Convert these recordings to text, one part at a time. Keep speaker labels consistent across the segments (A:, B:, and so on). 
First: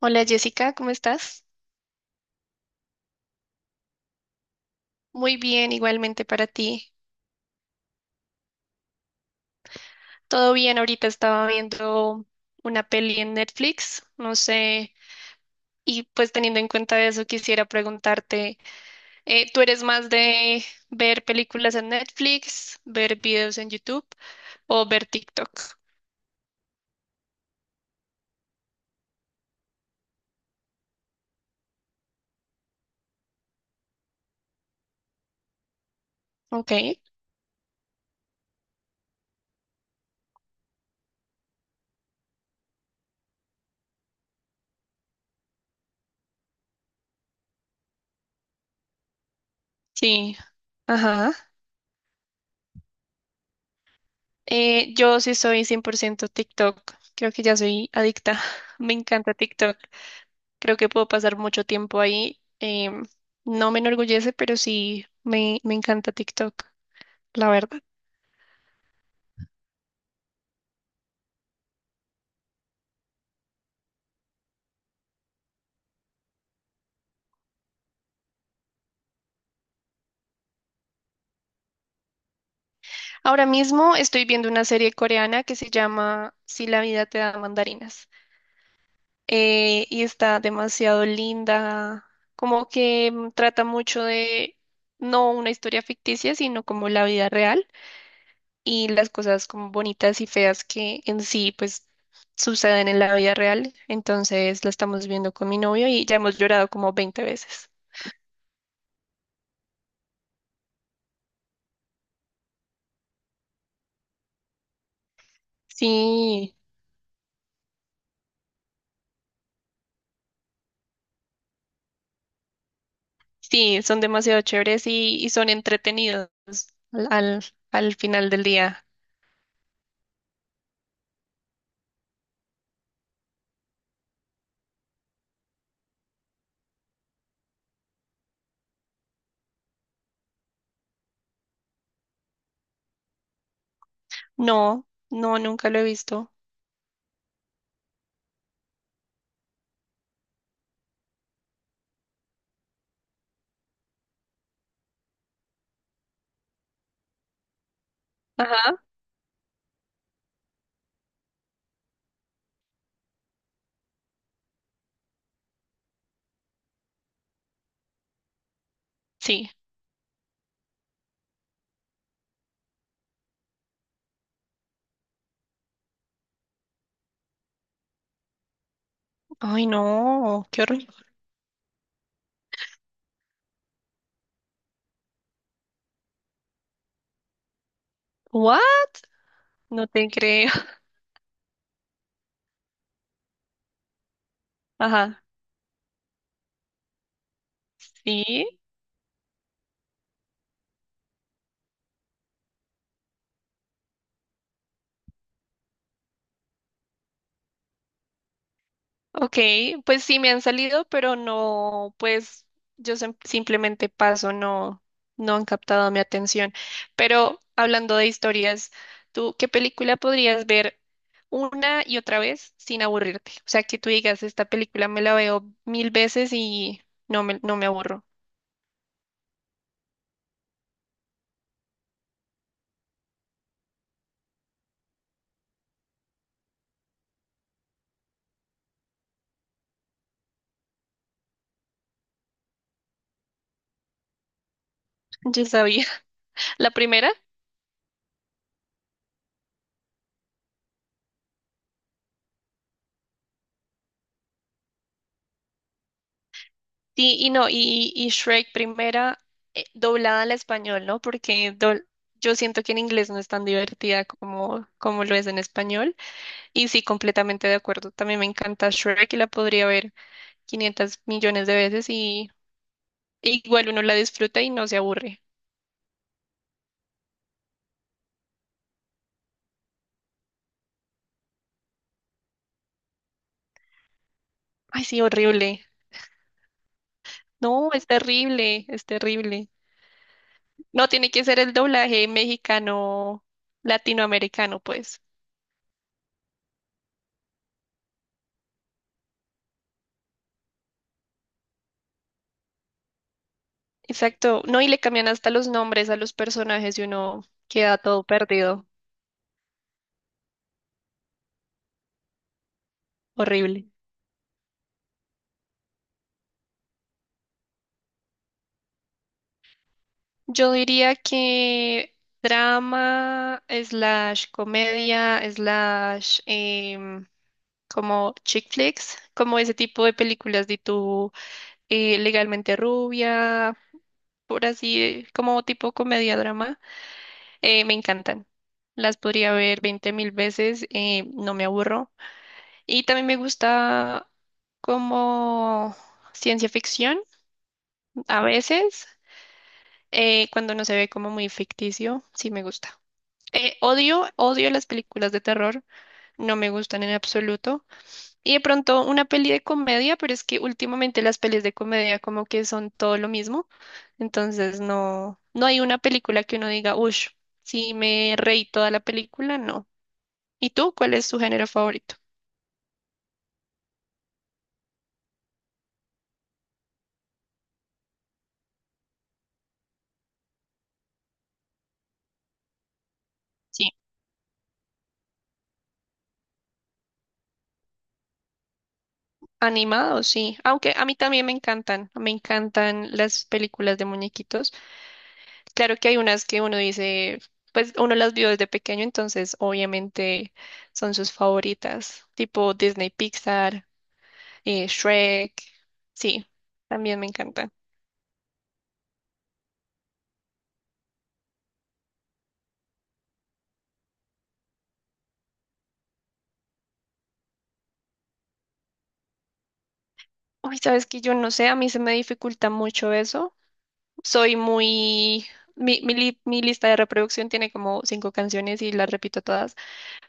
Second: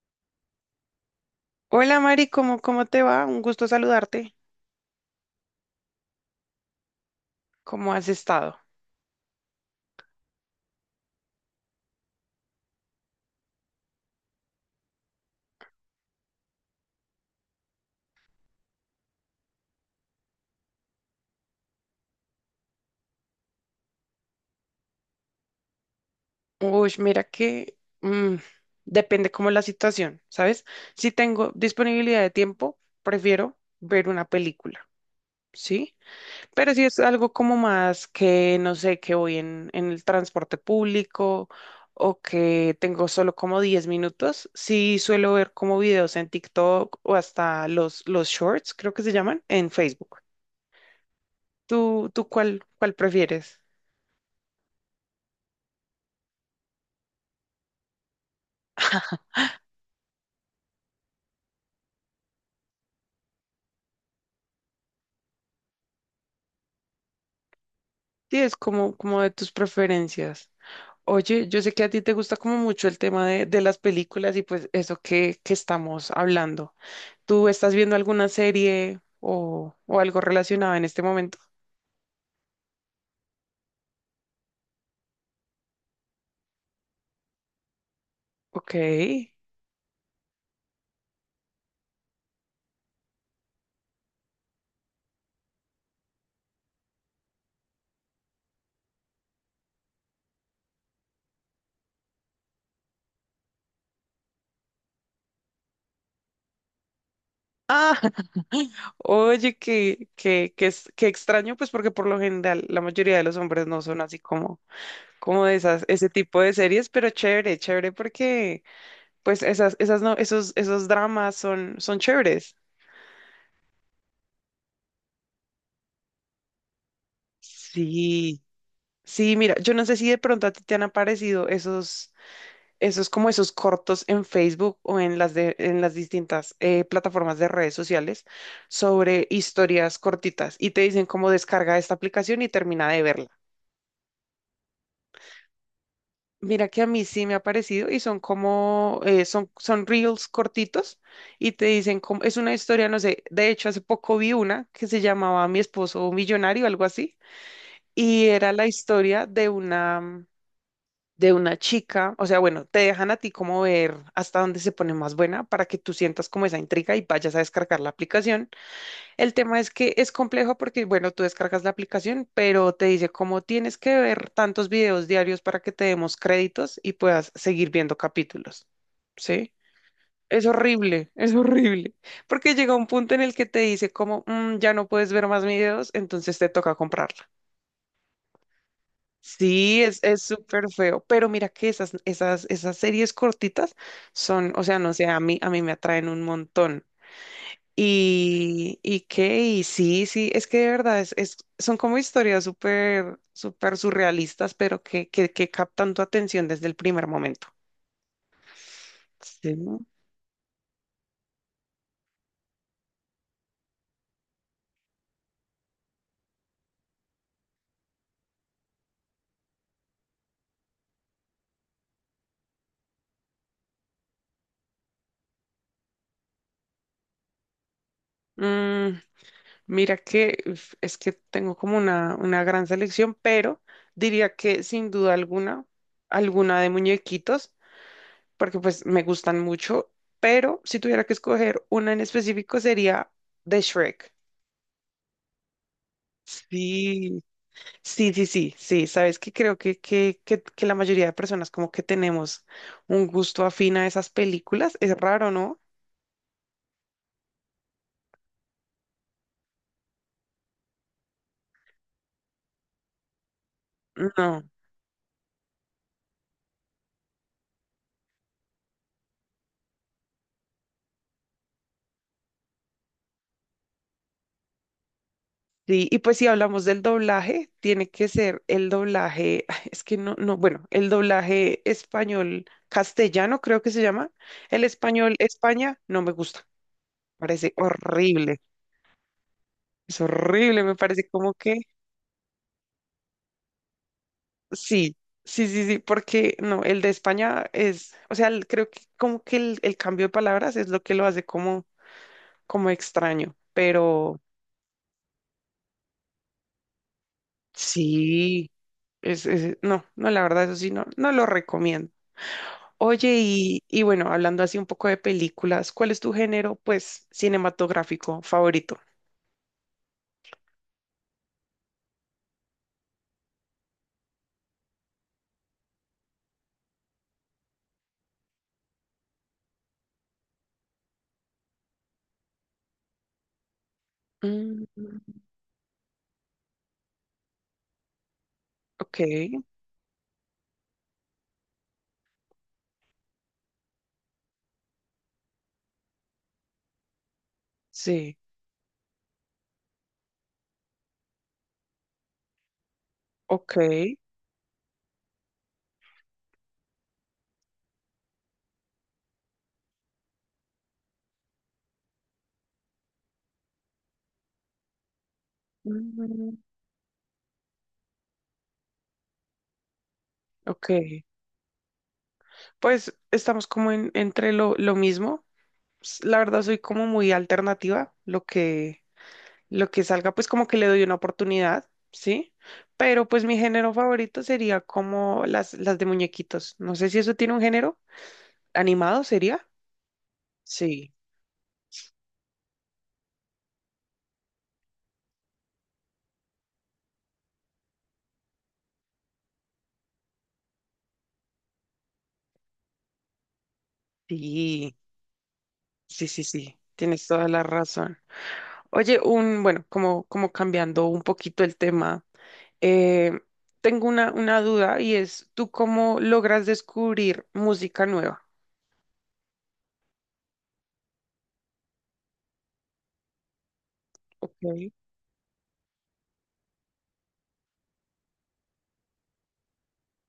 A: Hola Jessica, ¿cómo estás?
B: Hola Mari, ¿cómo te va? Un gusto saludarte.
A: Muy bien, igualmente para ti.
B: ¿Cómo has estado?
A: Todo bien, ahorita estaba viendo una peli en Netflix, no sé, y pues teniendo en cuenta eso quisiera preguntarte, ¿tú eres más de ver películas en Netflix, ver videos en YouTube o ver TikTok?
B: Uy, mira que depende cómo la situación, ¿sabes? Si tengo disponibilidad de tiempo, prefiero ver una película, ¿sí?
A: Ok,
B: Pero si es algo como más que, no sé, que voy en, el transporte público o que tengo solo como 10 minutos, sí suelo ver como videos en TikTok o hasta los shorts, creo que se llaman, en Facebook.
A: sí, ajá.
B: ¿Tú cuál prefieres?
A: Yo sí soy 100% TikTok, creo que ya soy adicta, me encanta TikTok. Creo que puedo pasar mucho tiempo ahí. No me enorgullece, pero sí me encanta TikTok, la verdad.
B: Sí, es como de tus preferencias. Oye, yo sé que a ti te gusta como mucho el tema de, las películas y pues eso que estamos hablando. ¿Tú estás viendo alguna serie o algo relacionado en este momento?
A: Ahora mismo estoy viendo una serie coreana que se llama Si la vida te da mandarinas.
B: Ok.
A: Y está demasiado linda, como que trata mucho de no una historia ficticia, sino como la vida real. Y las cosas como bonitas y feas que en sí pues suceden en la vida real. Entonces la estamos viendo con mi novio y ya hemos llorado como veinte veces.
B: Ah, oye, que extraño, pues porque por lo general la mayoría de los hombres no son así como ese tipo de
A: Sí,
B: series, pero chévere, chévere porque pues esas no, esos dramas son chéveres.
A: sí, son demasiado chéveres y son entretenidos al, al, al final
B: Sí.
A: del día.
B: Sí, mira, yo no sé si de pronto a ti te han aparecido esos cortos en Facebook o en las distintas plataformas de redes sociales sobre historias cortitas y te dicen cómo descarga esta aplicación y termina de verla.
A: No, no, nunca lo he visto.
B: Mira que a mí sí me ha parecido y son reels cortitos y te dicen cómo, es una historia, no sé, de hecho hace poco vi una que se llamaba Mi esposo millonario, algo así, y era la
A: Ajá.
B: historia de una chica, o sea, bueno, te dejan a ti como ver hasta dónde se pone más buena para que tú sientas como esa intriga y vayas a descargar la aplicación. El
A: Sí.
B: tema es que es complejo porque, bueno, tú descargas la aplicación, pero te dice cómo tienes que ver tantos videos diarios para que te demos créditos y puedas seguir viendo capítulos. ¿Sí?
A: Ay,
B: Es
A: no, qué horrible.
B: horrible, es horrible, porque llega un punto en el que te dice como, "Mm, ya no puedes ver más videos, entonces te toca comprarlo."
A: ¿What?
B: Sí,
A: No
B: es,
A: te
B: es
A: creo.
B: súper feo, pero mira que esas series cortitas son, o sea, no sé, a
A: Ajá.
B: mí, a mí me atraen un montón.
A: Sí.
B: Y qué, y sí, sí, es que de verdad son como historias súper, súper surrealistas, pero que captan tu atención desde el primer momento.
A: Ok,
B: Sí, ¿no?
A: pues sí me han salido, pero no, pues yo simplemente paso, no, no han captado mi atención. Pero hablando de historias, ¿tú qué película podrías ver una y otra vez sin aburrirte? O sea, que tú digas, esta película me la veo mil veces y no me aburro.
B: Mm, Mira que uf, es que tengo como una gran selección, pero diría que sin duda alguna, alguna de muñequitos. Porque pues me gustan mucho, pero si tuviera que escoger una en específico sería de Shrek.
A: Yo sabía. La primera,
B: Sí, sí, sí, sí, sí, sabes que creo que la mayoría de personas como que tenemos un gusto afín a esas películas, es raro, ¿no?
A: sí, y no, y Shrek primera, doblada al español, ¿no? Yo siento que en inglés no es tan divertida
B: No.
A: como, como lo es en español. Y sí, completamente de acuerdo. También me encanta Shrek y la podría ver 500 millones de veces y igual uno la disfruta y no se aburre.
B: Sí, y pues si hablamos del doblaje, tiene que ser el doblaje, es que no, no, bueno, el doblaje español castellano creo que se llama, el
A: Ay, sí,
B: español
A: horrible.
B: España no me gusta, parece
A: No, es
B: horrible.
A: terrible, es terrible.
B: Es horrible, me
A: No,
B: parece
A: tiene que
B: como
A: ser el
B: que
A: doblaje mexicano, latinoamericano,
B: sí,
A: pues.
B: sí, sí, sí, porque no, el de España es, o sea, el- creo que como que el cambio de palabras es lo que lo hace como extraño, pero
A: Exacto. No, y le cambian hasta los nombres a los personajes y uno queda todo
B: sí,
A: perdido.
B: no, no, la verdad, eso sí, no, no lo recomiendo. Oye, y,
A: Horrible.
B: y bueno, hablando así un poco de películas, ¿cuál es tu género, pues, cinematográfico favorito?
A: Yo diría que drama, slash comedia, slash... como chick flicks, como ese tipo de películas de tu legalmente rubia, por así,
B: Mm,
A: como tipo comedia drama, me encantan. Las
B: ok,
A: podría ver 20 mil veces, no me aburro. Y también me gusta como ciencia ficción,
B: sí,
A: a veces, cuando no se ve como muy ficticio, sí me gusta.
B: ok,
A: Odio las películas de terror, no me gustan en absoluto. Y de pronto una peli de comedia, pero es que últimamente las pelis de comedia como que son todo lo mismo. Entonces no, no hay una película que
B: mm,
A: uno diga, uff, si me reí toda la película, no. ¿Y
B: ok.
A: tú cuál es tu género favorito?
B: Pues estamos como entre lo mismo. La verdad soy como muy alternativa, lo que salga, pues como que le doy una oportunidad, ¿sí? Pero pues mi
A: Sí.
B: género favorito sería como las de muñequitos. No sé si eso tiene un género. ¿Animado sería?
A: Animado, sí. Aunque a
B: Sí,
A: mí también me encantan las películas de muñequitos. Claro que hay unas que uno dice, pues uno las vio desde pequeño, entonces obviamente son sus favoritas, tipo Disney Pixar,
B: sí,
A: Shrek,
B: sí, sí,
A: sí,
B: sí.
A: también
B: Tienes
A: me
B: toda la
A: encantan.
B: razón. Oye, bueno, como cambiando un poquito el tema, eh, tengo una duda y es, ¿tú cómo logras descubrir música nueva?
A: Uy, sabes que yo no sé, a mí se me dificulta mucho eso. Soy
B: Ok,
A: muy... Mi lista de reproducción tiene como cinco canciones y las repito todas,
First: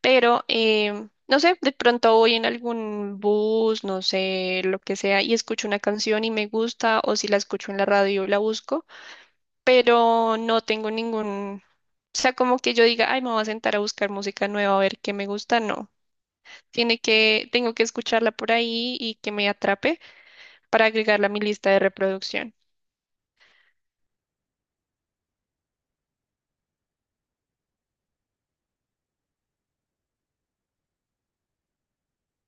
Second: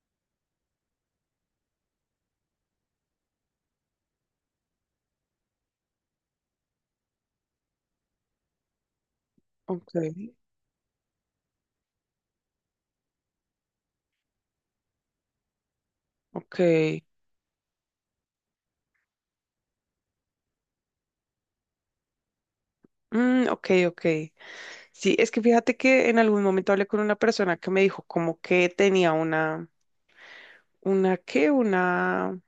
A: pero no sé, de pronto voy en algún bus, no sé, lo que sea, y escucho una canción y me gusta, o si la escucho en la radio la busco,
B: ok,
A: pero no tengo ningún... O sea, como que yo diga, ay, me voy a sentar a buscar música nueva a ver qué me gusta, no.
B: ok.
A: Tengo que escucharla por ahí y que me atrape para agregarla a mi lista de reproducción.
B: Mm, ok, ok. Sí, es que fíjate que en algún momento hablé con una persona que me dijo como que tenía una, ¿qué? Una,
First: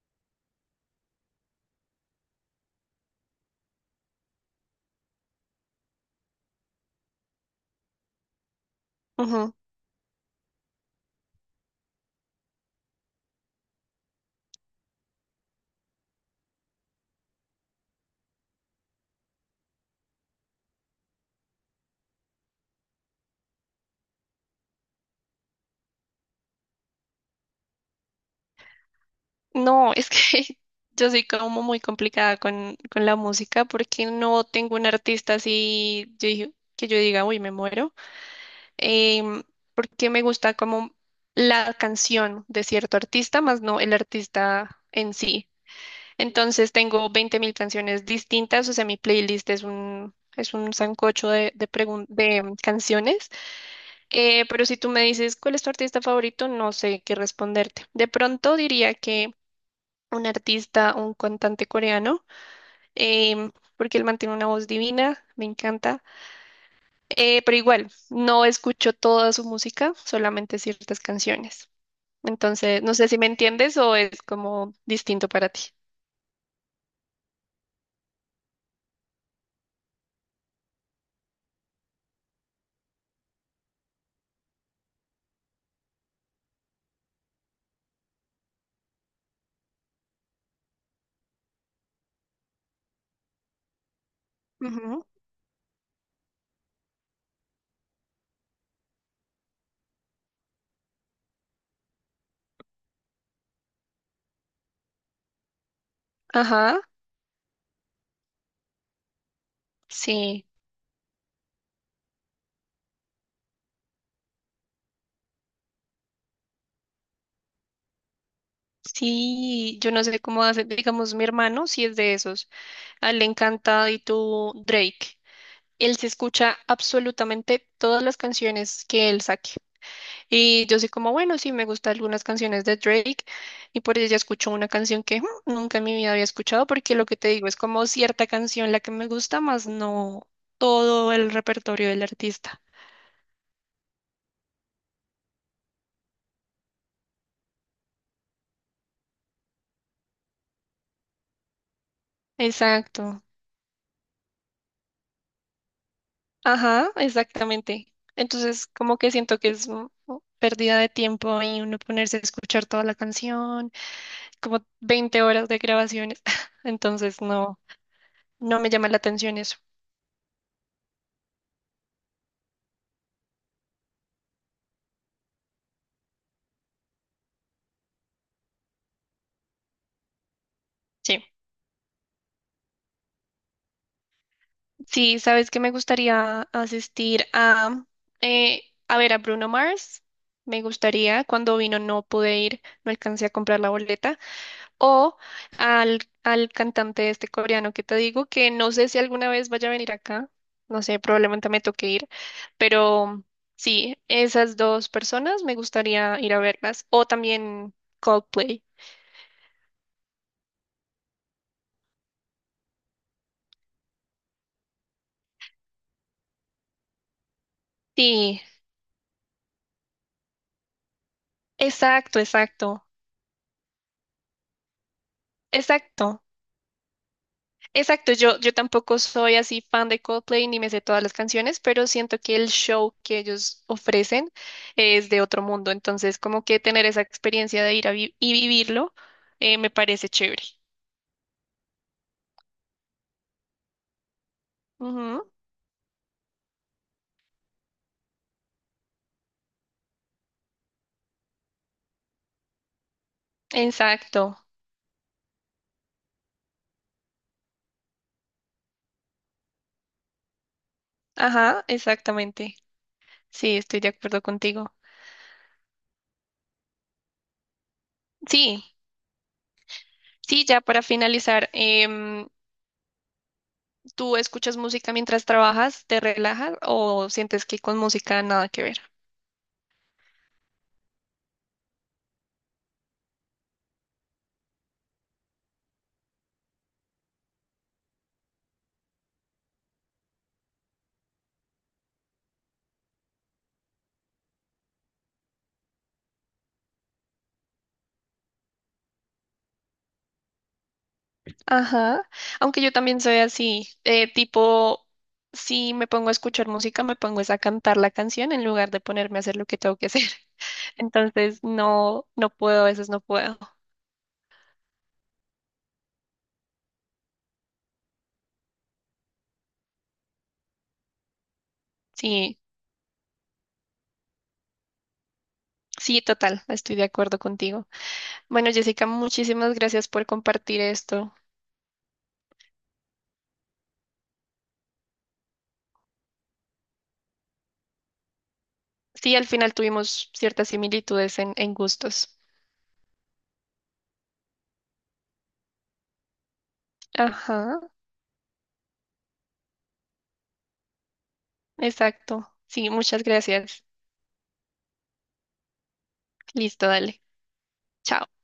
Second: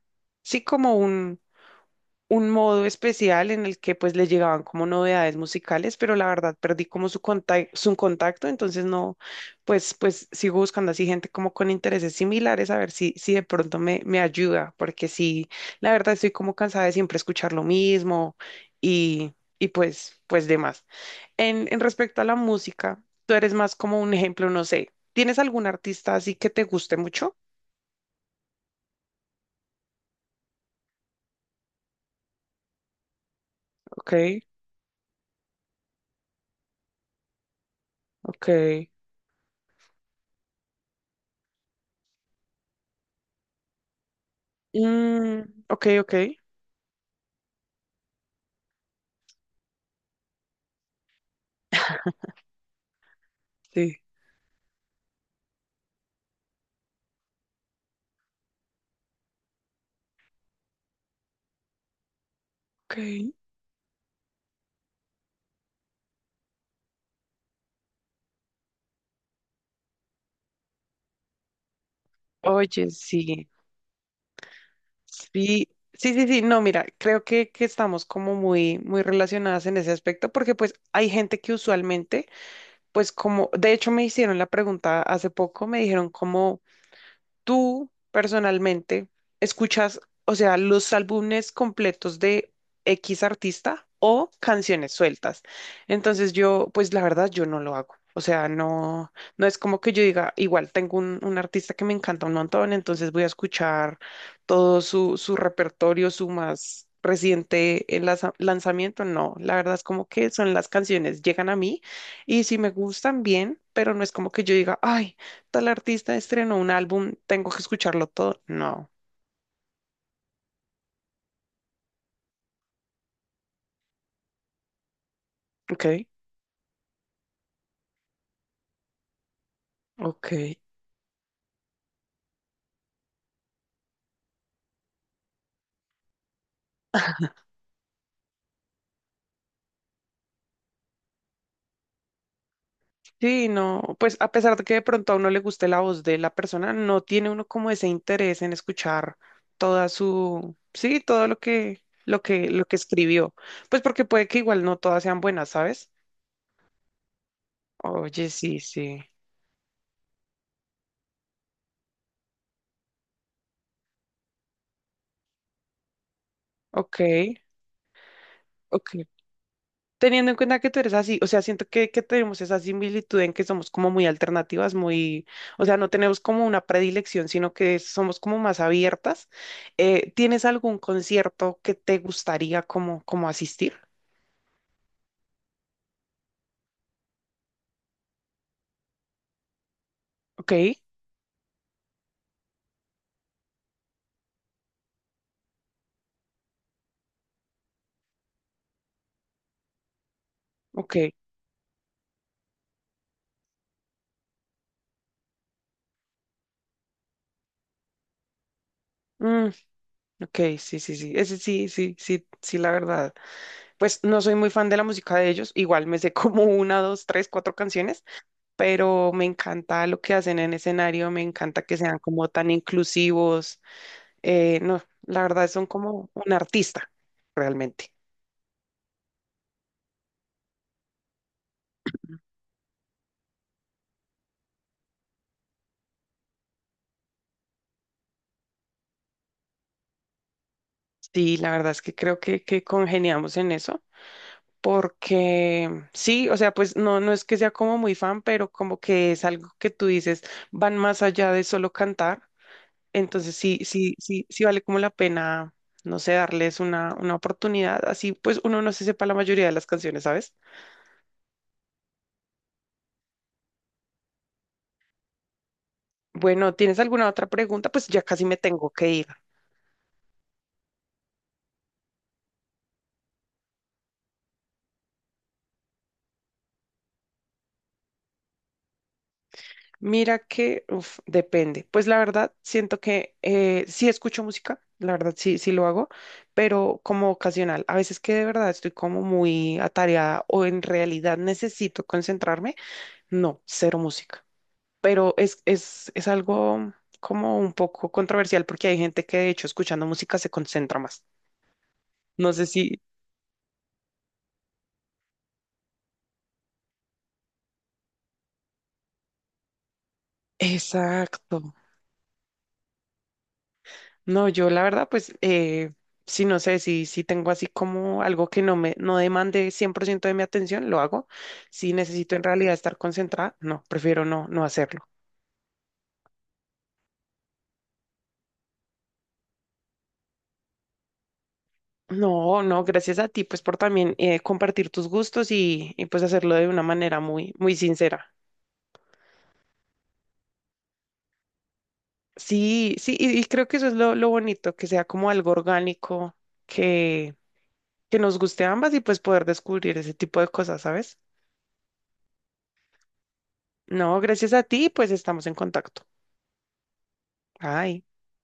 B: sí, como un modo especial en el que pues le llegaban como novedades musicales, pero la verdad perdí como su contacto, entonces no,
A: Ujú.
B: pues sigo buscando así gente como con intereses similares a ver si de pronto me ayuda, porque sí, la verdad estoy como cansada de siempre escuchar lo mismo y, y pues demás. En respecto a la música, tú eres más como un ejemplo, no sé, ¿tienes algún artista así que te guste mucho?
A: No, es que yo soy como muy complicada con la música porque
B: Ok,
A: no tengo un artista que yo diga, uy, me muero.
B: ok.
A: Em, Porque me gusta como la canción de cierto artista, más no el artista en
B: Mm,
A: sí.
B: ok, ok.
A: Entonces tengo 20.000 canciones distintas, o sea, mi playlist es un sancocho de canciones.
B: Sí.
A: Pero si tú me dices cuál es tu artista favorito, no sé qué responderte. De pronto diría que un artista, un cantante coreano,
B: Ok.
A: em, porque él mantiene una voz divina, me encanta. Pero igual, no escucho toda su música, solamente ciertas canciones. Entonces,
B: Oye,
A: no sé si me
B: sí,
A: entiendes o es como distinto para ti.
B: sí, sí, sí, sí, no, mira, creo que estamos como muy, muy relacionadas en ese aspecto porque pues hay gente que usualmente, pues como, de hecho me hicieron la pregunta hace poco, me dijeron como... ¿Tú personalmente escuchas, o sea, los álbumes completos de X artista o canciones
A: Ujú.
B: sueltas? Entonces yo, pues la verdad, yo no lo hago. O sea, no, no es como que yo diga, igual tengo un artista que me encanta un montón, entonces voy a escuchar todo su repertorio, su
A: Ajá,
B: más reciente lanzamiento. No, la verdad es como que
A: sí,
B: son las canciones, llegan a mí y si me gustan bien, pero no es como que yo diga, ay tal artista estrenó un álbum, tengo que escucharlo todo. No.
A: sí, yo no sé cómo hace, digamos, mi hermano sí es de esos, a él le encanta y tú Drake,
B: Ok,
A: él se escucha absolutamente todas las canciones que él saque.
B: ok.
A: Y yo soy como, bueno, sí, me gustan algunas canciones de Drake y por ella escucho una canción que "Hmm, nunca en mi vida había escuchado", porque lo que te digo es como cierta canción la que me gusta, más no todo el repertorio del artista.
B: Sí, no, pues a pesar de que de pronto a uno le guste la voz de la persona, no tiene uno como ese interés en escuchar toda su, sí, todo lo que
A: Exacto.
B: escribió. Pues porque puede que igual no todas sean buenas, ¿sabes?
A: Ajá, exactamente.
B: Oye, sí,
A: Entonces, como
B: sí.
A: que siento que es pérdida de tiempo y uno ponerse a escuchar toda la canción, como 20 horas de grabaciones.
B: Ok,
A: Entonces, no, no me llama la
B: ok.
A: atención eso.
B: Teniendo en cuenta que tú eres así, o sea, siento que tenemos esa similitud en que somos como muy alternativas, muy, o sea, no tenemos como una predilección, sino que somos como más abiertas. ¿Tienes algún
A: Sí.
B: concierto que te gustaría como asistir?
A: Sí, sabes que me gustaría asistir eh, a ver a Bruno Mars.
B: Ok,
A: Me gustaría, cuando vino no pude ir, no alcancé a comprar la boleta. O al, al cantante este coreano que te digo, que no sé si alguna vez vaya a venir acá. No
B: ok.
A: sé, probablemente me toque ir. Pero sí, esas dos personas me gustaría ir a verlas. O también Coldplay.
B: Mm, ok, sí, sí, sí. Ese sí, sí, sí, sí, la verdad. Pues no soy muy fan de la música de ellos. Igual me sé como una, dos, tres, cuatro canciones,
A: Sí,
B: pero me encanta lo que hacen en escenario, me encanta que sean
A: exacto,
B: como tan
A: exacto,
B: inclusivos. No, la verdad son como
A: exacto.
B: un artista, realmente.
A: Exacto, yo tampoco soy así fan de Coldplay ni me sé todas las canciones, pero siento que el show que ellos ofrecen es de otro mundo, entonces como que tener esa experiencia de ir a vivirlo, me parece chévere.
B: Sí, la verdad es que creo que congeniamos en eso,
A: Ujú.
B: porque sí, o sea, pues no, no es que sea como muy fan, pero como que es algo que tú dices, van más allá de solo cantar. Entonces sí, sí, sí,
A: Exacto,
B: sí vale como la pena, no sé, darles una oportunidad. Así pues uno no se sepa la mayoría de las canciones, ¿sabes?
A: ajá, exactamente. Sí, estoy de acuerdo contigo.
B: Bueno, ¿tienes alguna otra pregunta? Pues ya casi me
A: Sí,
B: tengo que ir.
A: sí, ya para finalizar, ¿tú escuchas música mientras trabajas, te relajas o sientes que con música nada que ver?
B: Mira que, uf, depende. Pues la verdad, siento que sí escucho música, la verdad sí, sí lo hago, pero como ocasional. A veces que de verdad estoy como muy atareada o en realidad necesito concentrarme, no, cero música. Pero es algo como un poco controversial porque hay gente que de hecho escuchando música se concentra más.
A: Ajá,
B: No sé
A: aunque
B: si...
A: yo también soy así, tipo, si me pongo a escuchar música, me pongo es a cantar la canción en lugar de ponerme a hacer lo que tengo que hacer. Entonces,
B: Exacto.
A: no, no puedo, a veces no puedo.
B: No, yo la verdad, pues, sí, no sé, si tengo así como algo que no demande 100% de mi atención, lo hago. Si necesito en
A: Sí,
B: realidad estar concentrada, no, prefiero no, no hacerlo.
A: sí, total, estoy de acuerdo contigo. Bueno, Jessica, muchísimas gracias por compartir esto.
B: No, no, gracias a ti, pues, por también compartir tus gustos y, pues hacerlo de una manera muy, muy sincera.
A: Sí, al final tuvimos ciertas similitudes en gustos.
B: Sí, sí, y creo que eso es lo bonito, que, sea como algo orgánico, que,
A: Ajá,
B: que nos guste a ambas y pues poder descubrir ese tipo de cosas, ¿sabes?
A: exacto. Sí, muchas gracias.
B: No, gracias a ti, pues estamos en contacto.
A: Listo, dale.
B: Ay.
A: Chao.